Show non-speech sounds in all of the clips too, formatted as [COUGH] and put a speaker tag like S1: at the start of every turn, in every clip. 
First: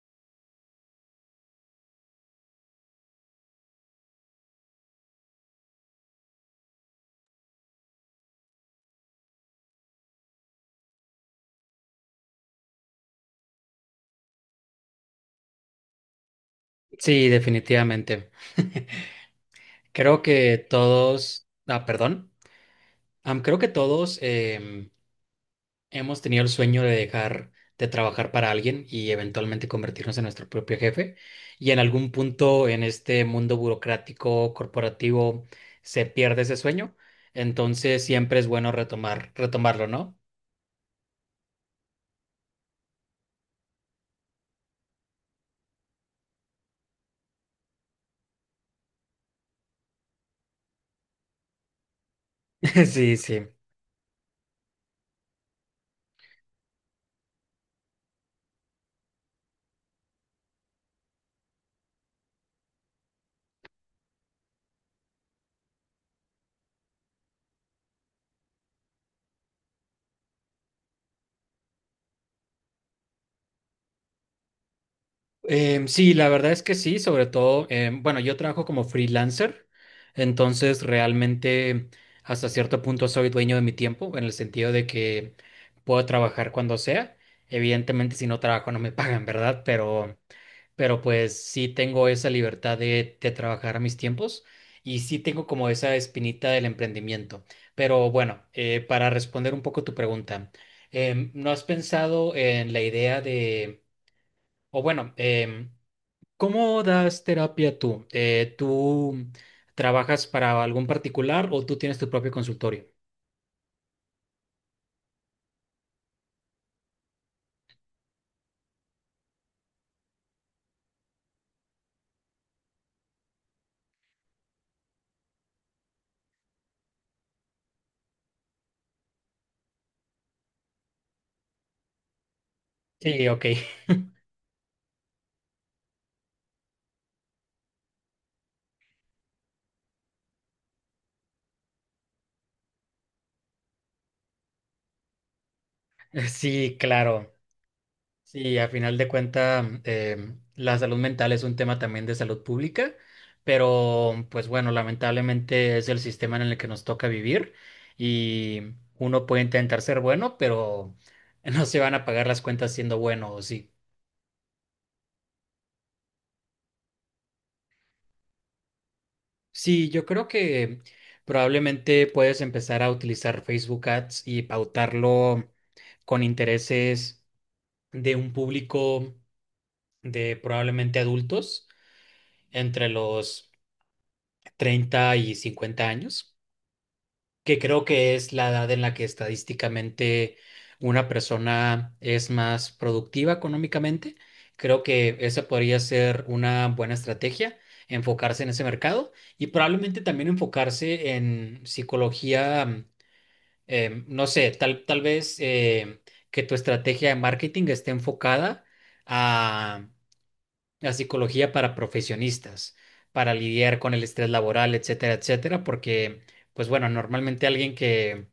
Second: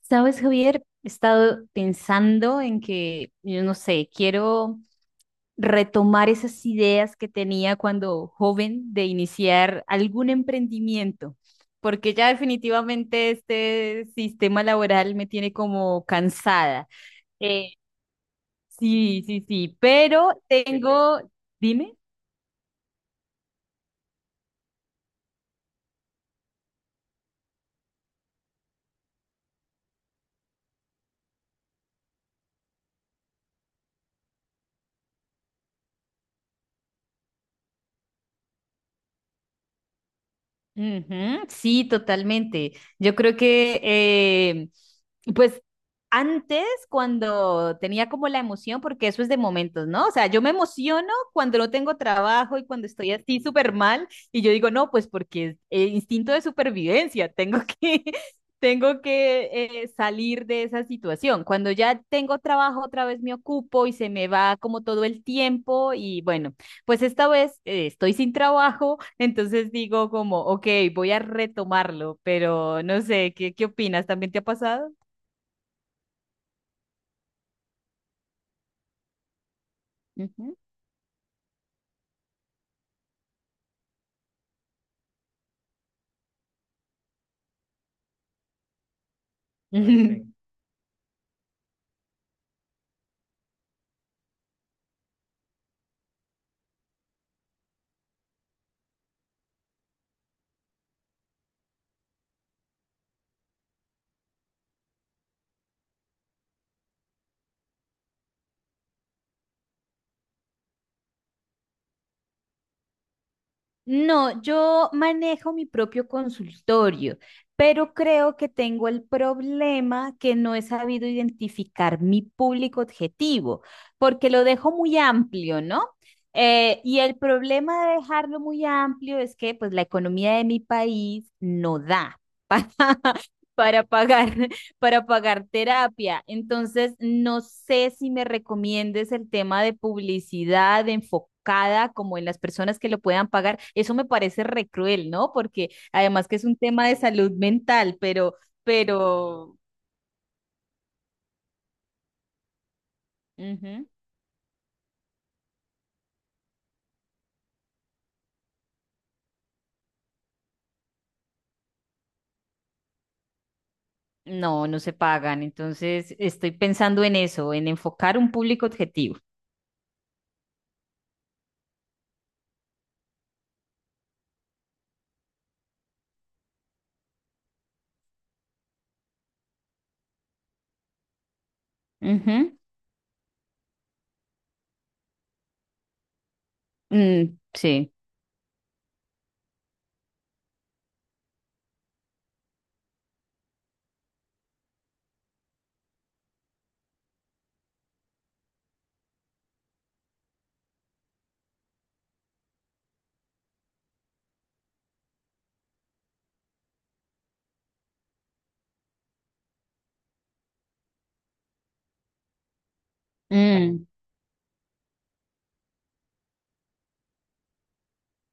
S1: Sabes, Javier, he estado pensando en que, yo no sé, quiero retomar esas ideas que tenía cuando joven de iniciar algún emprendimiento, porque ya definitivamente este sistema laboral me tiene como cansada.
S2: Sí,
S1: Eh,
S2: definitivamente. [LAUGHS]
S1: sí, sí, sí,
S2: Creo
S1: pero
S2: que
S1: tengo,
S2: todos, ah,
S1: dime.
S2: perdón, creo que todos hemos tenido el sueño de dejar de trabajar para alguien y eventualmente convertirnos en nuestro propio jefe. Y en algún punto en este mundo burocrático, corporativo, se pierde ese sueño. Entonces siempre es bueno retomar, retomarlo, ¿no?
S1: Ujú. Sí, totalmente. Yo creo que, pues, antes cuando tenía como la emoción, porque eso es de momentos, ¿no? O sea, yo me emociono cuando no tengo trabajo y cuando
S2: [LAUGHS]
S1: estoy
S2: Sí,
S1: así
S2: sí.
S1: súper mal y yo digo, no, pues porque instinto de supervivencia, tengo que, [LAUGHS] tengo que salir de esa situación. Cuando ya tengo trabajo, otra vez me ocupo y se me va como todo el tiempo y bueno, pues esta vez estoy sin trabajo, [LAUGHS] entonces digo como, ok, voy a retomarlo, pero no sé, ¿qué opinas? ¿También te ha pasado?
S2: Sí, la verdad es que sí, sobre todo, bueno, yo trabajo como freelancer,
S1: Ay.
S2: entonces realmente hasta cierto punto soy dueño de mi tiempo, en el sentido de que puedo trabajar cuando sea. Evidentemente, si no trabajo no me [LAUGHS] pagan, ¿verdad? Pero,
S1: [LAUGHS]
S2: pero pues sí tengo esa libertad de trabajar a mis tiempos y sí tengo como esa espinita del emprendimiento. Pero bueno, para responder un poco tu pregunta, ¿no has pensado en la idea de, o bueno, cómo das terapia tú? ¿Tú trabajas para algún particular o tú tienes tu propio consultorio?
S1: No, yo manejo mi propio consultorio, pero creo que tengo el problema que no he sabido identificar mi público objetivo, porque lo dejo muy amplio, ¿no? Y el problema de dejarlo muy amplio es que pues la economía de mi país no da [LAUGHS] para,
S2: Sí, ok.
S1: para
S2: [LAUGHS]
S1: pagar para pagar terapia. Entonces, no sé si me recomiendes el tema de publicidad enfocada como en las personas que lo puedan pagar. Eso me parece re cruel, ¿no? Porque además que es un
S2: Sí,
S1: tema de salud
S2: claro.
S1: mental,
S2: Sí, a final de
S1: pero,
S2: cuentas, la salud mental es un tema también de salud pública,
S1: ujú,
S2: pero pues bueno, lamentablemente es el sistema en el que nos toca vivir y uno puede intentar ser bueno, pero [LAUGHS] no se van a pagar las cuentas siendo bueno, ¿o sí?
S1: no, no se pagan. Entonces, estoy pensando en eso, en enfocar un público objetivo.
S2: Sí, yo creo que probablemente puedes empezar a utilizar Facebook Ads y pautarlo con intereses de un público de probablemente adultos
S1: Ujú.
S2: entre los 30 y 50 años,
S1: Mm.
S2: que creo
S1: Sí.
S2: que es la edad en la que estadísticamente una persona es más productiva económicamente. Creo que esa podría ser una buena estrategia, enfocarse en ese mercado y probablemente también enfocarse en psicología, no sé, tal vez que tu estrategia de marketing esté enfocada a, a psicología para profesionistas, para lidiar
S1: Mm.
S2: con el estrés laboral, etcétera, etcétera, porque, pues bueno, normalmente alguien que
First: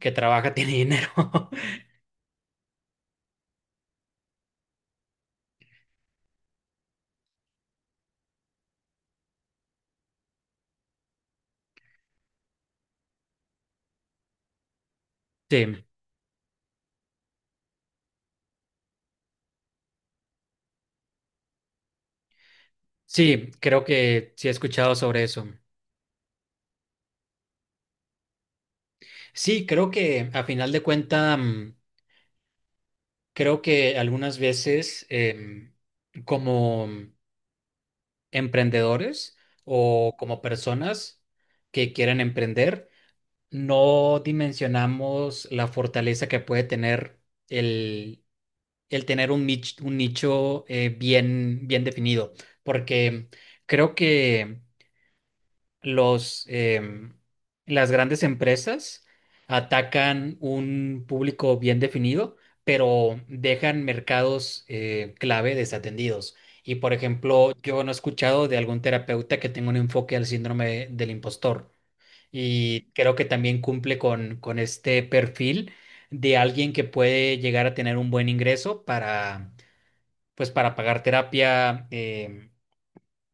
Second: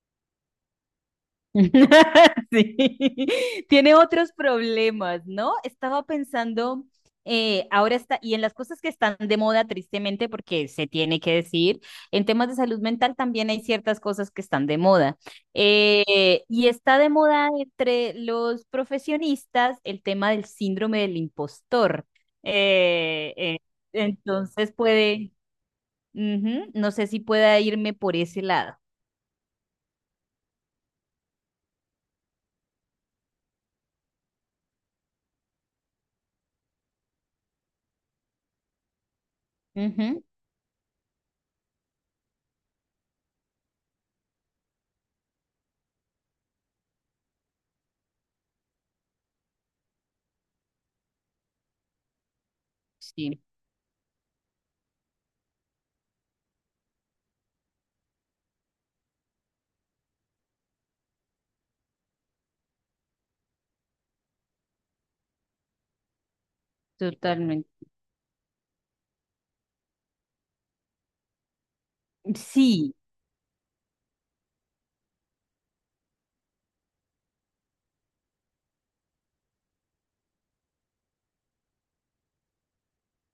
S2: que trabaja tiene dinero. [LAUGHS]
S1: [LAUGHS] Sí, tiene otros problemas, ¿no? Estaba pensando, ahora está, y en las cosas que están de moda, tristemente, porque se tiene que decir, en temas de salud mental también hay ciertas cosas que están de moda.
S2: Sí,
S1: Y está de moda entre los profesionistas el tema del síndrome del impostor. Eh,
S2: sí,
S1: eh,
S2: creo que sí he
S1: entonces
S2: escuchado sobre
S1: puede,
S2: eso.
S1: ujú, no sé si pueda irme por ese lado.
S2: Sí, creo que a final de cuentas, creo que algunas veces como emprendedores o
S1: Ujú,
S2: como personas que quieren emprender, no dimensionamos la fortaleza que puede tener el, el tener un nicho bien, bien definido, porque
S1: sí,
S2: creo que los, las grandes empresas atacan un público bien definido, pero dejan mercados clave desatendidos. Y por ejemplo, yo
S1: totalmente.
S2: no he escuchado de algún terapeuta que tenga un enfoque al síndrome del impostor. Y
S1: Sí.
S2: creo que también cumple con este perfil de alguien que puede llegar a tener un buen ingreso para, pues, para pagar terapia,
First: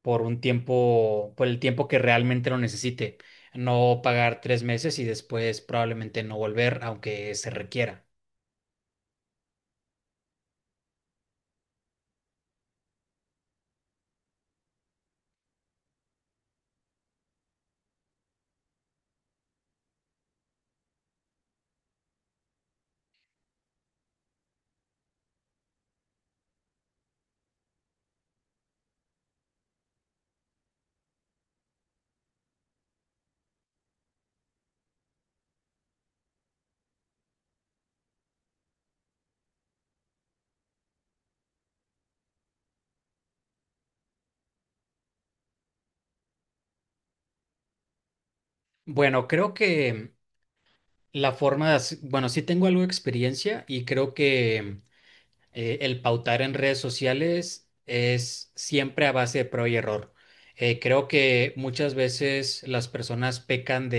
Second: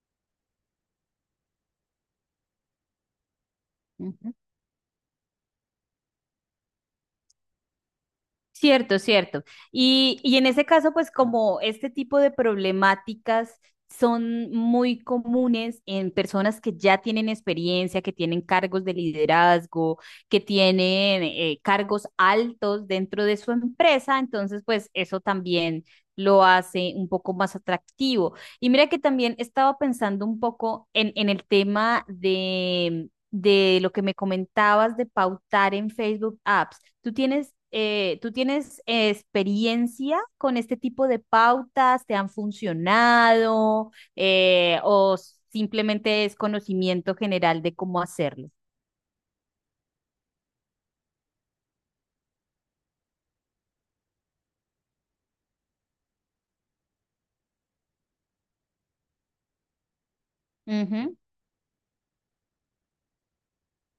S2: por un tiempo, por el tiempo que realmente lo necesite. No
S1: Ujú.
S2: pagar 3 meses y después probablemente no volver, aunque se requiera.
S1: Cierto, cierto. Y en ese caso, pues como este tipo de problemáticas son muy comunes en personas que ya tienen experiencia, que tienen cargos de liderazgo, que tienen cargos altos dentro de su empresa, entonces pues eso también lo hace un poco más atractivo. Y mira que también estaba pensando un poco en el tema de lo que me comentabas de pautar en Facebook Ads. Tú tienes experiencia con este tipo de pautas? ¿Te han funcionado? ¿O simplemente es conocimiento general de cómo hacerlo?
S2: Bueno, creo que la forma de, bueno, sí tengo algo de experiencia y creo que el pautar en redes sociales es siempre a base de prueba y error. Creo
S1: Ujú,
S2: que muchas veces las personas pecan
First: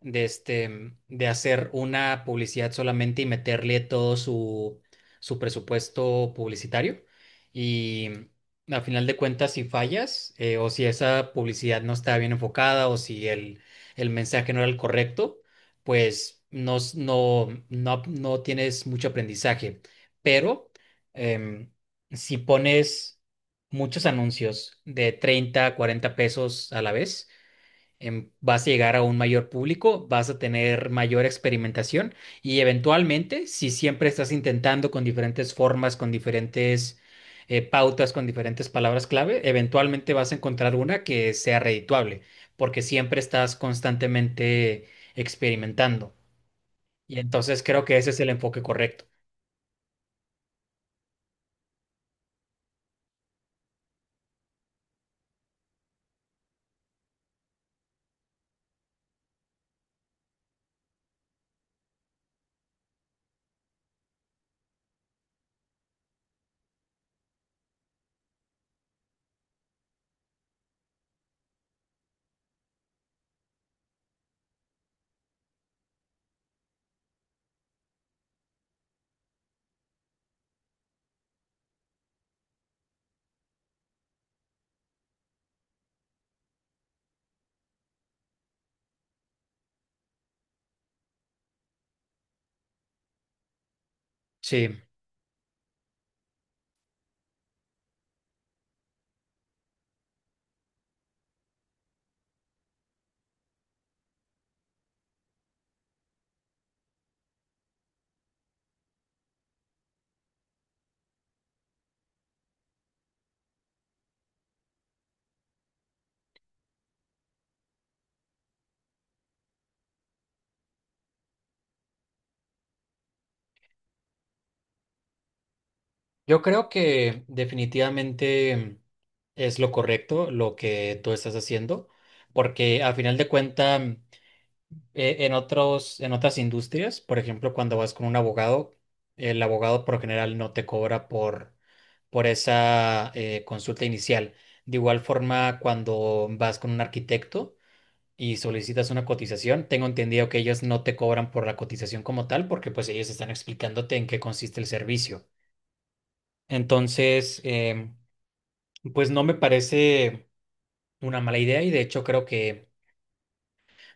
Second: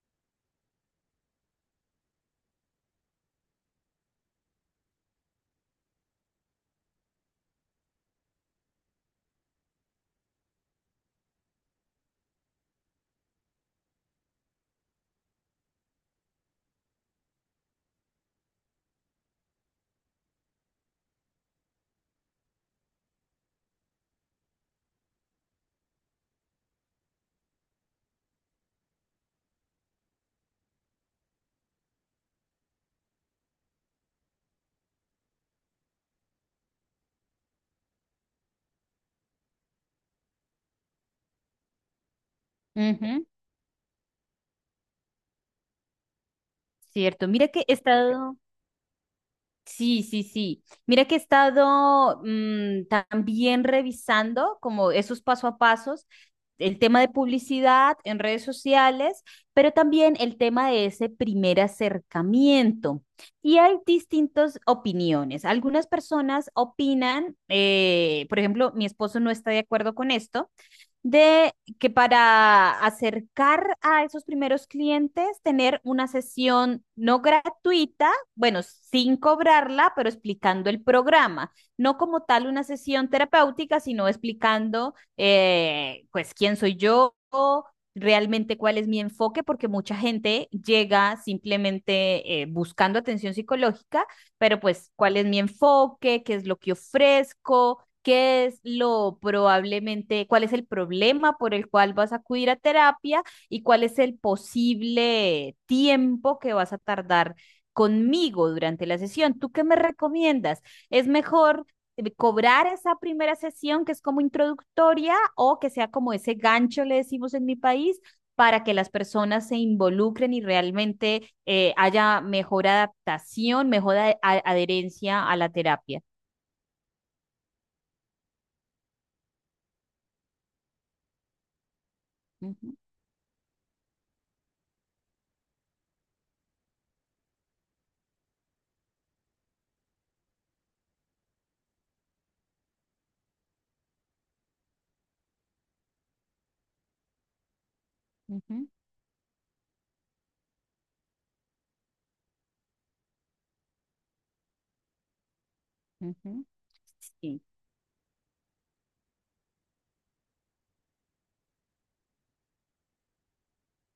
S2: de este, de hacer una publicidad solamente y meterle todo su, su presupuesto publicitario. Y a final de cuentas, si fallas, o si esa publicidad no está bien enfocada, o si el, el mensaje no era el correcto, pues no, no, no, no tienes mucho aprendizaje. Pero em, si pones muchos anuncios de 30, 40 pesos a la vez, vas a llegar a un mayor público, vas a tener mayor experimentación y eventualmente, si siempre estás intentando con diferentes formas, con diferentes pautas, con diferentes palabras clave, eventualmente vas a encontrar una que sea redituable, porque siempre
S1: ujú.
S2: estás constantemente experimentando. Y
S1: Cierto. Mira
S2: entonces
S1: que he
S2: creo que ese es el
S1: estado.
S2: enfoque correcto.
S1: Sí, sí, sí. Mira que he estado también revisando como esos paso a pasos, el tema de publicidad en redes sociales, pero también el tema de ese primer acercamiento. Y hay distintas opiniones. Algunas personas opinan, por ejemplo, mi esposo no está de acuerdo con esto de que para acercar a esos primeros clientes, tener una sesión no gratuita, bueno, sin cobrarla, pero explicando el programa, no como tal una sesión terapéutica, sino explicando, pues, quién soy yo, realmente cuál es mi enfoque, porque mucha gente llega simplemente buscando atención psicológica, pero
S2: Sí,
S1: pues cuál es mi enfoque, qué es lo que ofrezco, qué es lo probablemente, cuál es el problema por el cual vas a acudir a terapia y cuál es el posible tiempo que vas a tardar conmigo durante la sesión. ¿Tú qué me recomiendas? ¿Es mejor cobrar esa primera sesión que es como introductoria o que sea como ese gancho, le decimos en mi país? Para que las personas se involucren y realmente haya mejor adaptación, mejor adherencia a la terapia.
S2: yo creo que definitivamente es lo correcto lo que tú estás haciendo,
S1: Ujú,
S2: porque a final de cuentas en otros, en otras industrias, por ejemplo, cuando vas con un abogado, el abogado por lo general no te cobra por esa consulta inicial. De igual forma, cuando vas con un arquitecto y
S1: ujú.
S2: solicitas una cotización, tengo entendido que ellos no te cobran por la cotización como tal, porque pues ellos están explicándote en qué consiste el servicio.
S1: Ujú.
S2: Entonces,
S1: Sí.
S2: pues no me parece una mala idea y de hecho creo que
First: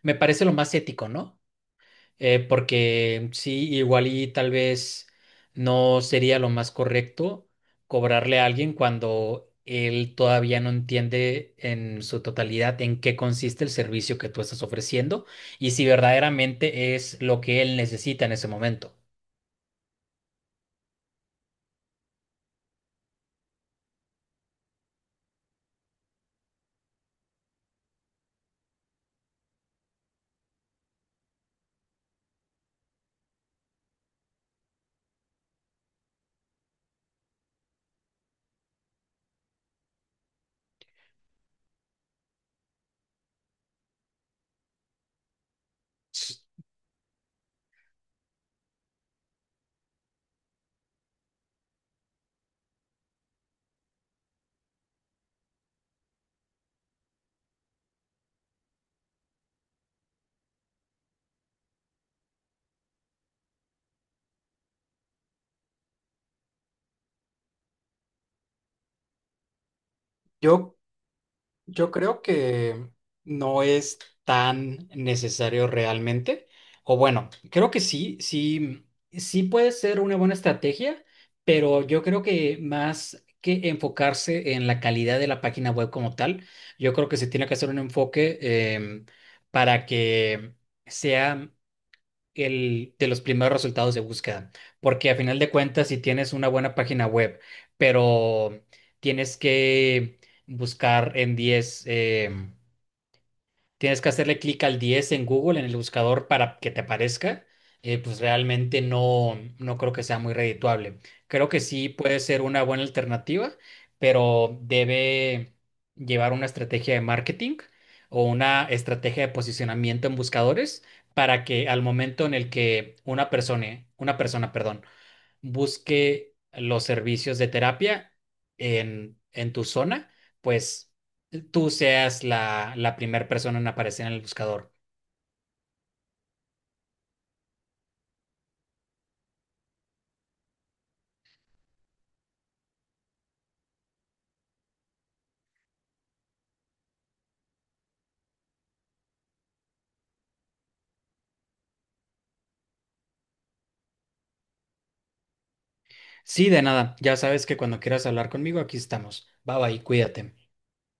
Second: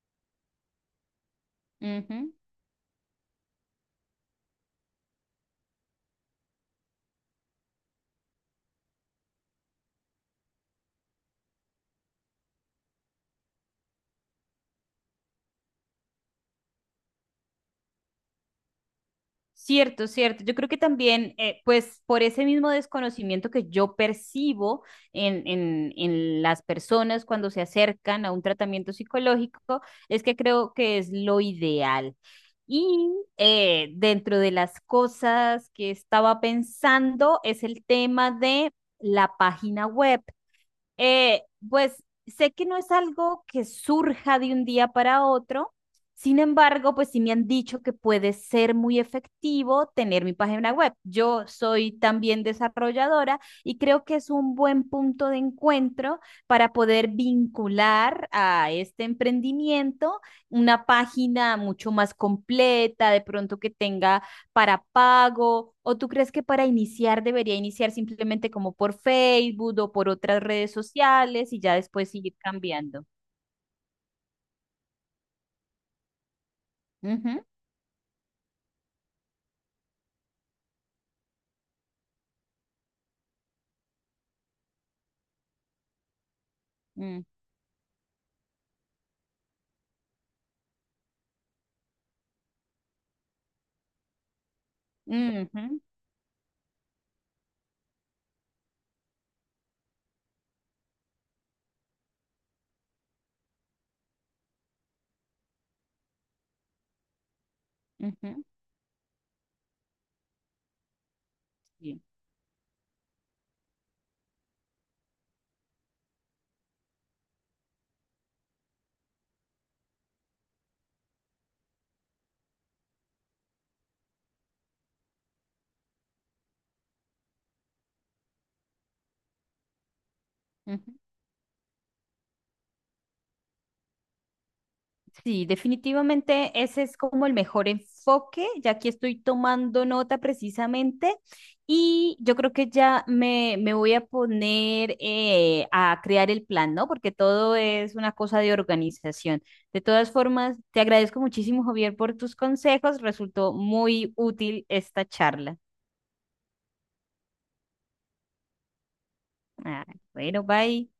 S2: me parece lo más ético, ¿no?
S1: Ujú.
S2: Porque sí, igual y tal vez no sería lo más correcto cobrarle a alguien cuando él todavía no entiende en su totalidad en qué consiste el servicio que tú estás ofreciendo y si verdaderamente es lo que él necesita en ese momento.
S1: Cierto, cierto. Yo creo que también, pues por ese mismo desconocimiento que yo percibo en las personas cuando se acercan a un tratamiento psicológico, es que creo que es lo ideal. Y dentro de las cosas que estaba pensando es el tema de la página web. Eh, pues sé que no es algo que surja de un día para otro, sin embargo, pues sí me han dicho que puede ser muy efectivo tener mi página web. Yo soy también desarrolladora y creo que es un buen punto de encuentro para poder vincular a este emprendimiento una página mucho más completa, de pronto que tenga para pago. ¿O tú crees que para iniciar debería iniciar simplemente como por Facebook o por otras redes
S2: Yo
S1: sociales y ya
S2: Yo
S1: después
S2: creo
S1: seguir
S2: que
S1: cambiando?
S2: no es tan necesario realmente. O bueno,
S1: Ujú,
S2: creo que sí, sí, sí puede ser una buena estrategia, pero yo creo que más que enfocarse en la calidad de la página web como tal, yo creo que
S1: mm,
S2: se tiene que hacer un enfoque em, para que sea el, de los primeros resultados de búsqueda, porque a final de
S1: ujú,
S2: cuentas, si tienes una buena página web, pero tienes que buscar en 10, tienes que hacerle clic al 10 en Google, en el buscador, para que te aparezca. Pues
S1: ujú,
S2: realmente no, no creo que sea muy redituable. Creo que sí
S1: sí,
S2: puede ser una buena alternativa, pero debe llevar una estrategia de marketing o una estrategia de posicionamiento en buscadores para que al momento en el que una persona, perdón, busque los servicios de terapia en tu zona, pues
S1: ujú.
S2: tú seas la primera persona en aparecer en el buscador.
S1: Sí, definitivamente ese es como el mejor enfoque, ya que estoy tomando nota precisamente y yo creo que ya me voy a poner a crear el plan, ¿no? Porque todo es una cosa de organización. De todas formas, te agradezco muchísimo, Javier, por tus consejos. Resultó muy útil esta charla.
S2: Sí, de nada. Ya sabes que cuando quieras hablar conmigo, aquí estamos. Bye bye,
S1: Ah,
S2: cuídate.
S1: bueno, bye.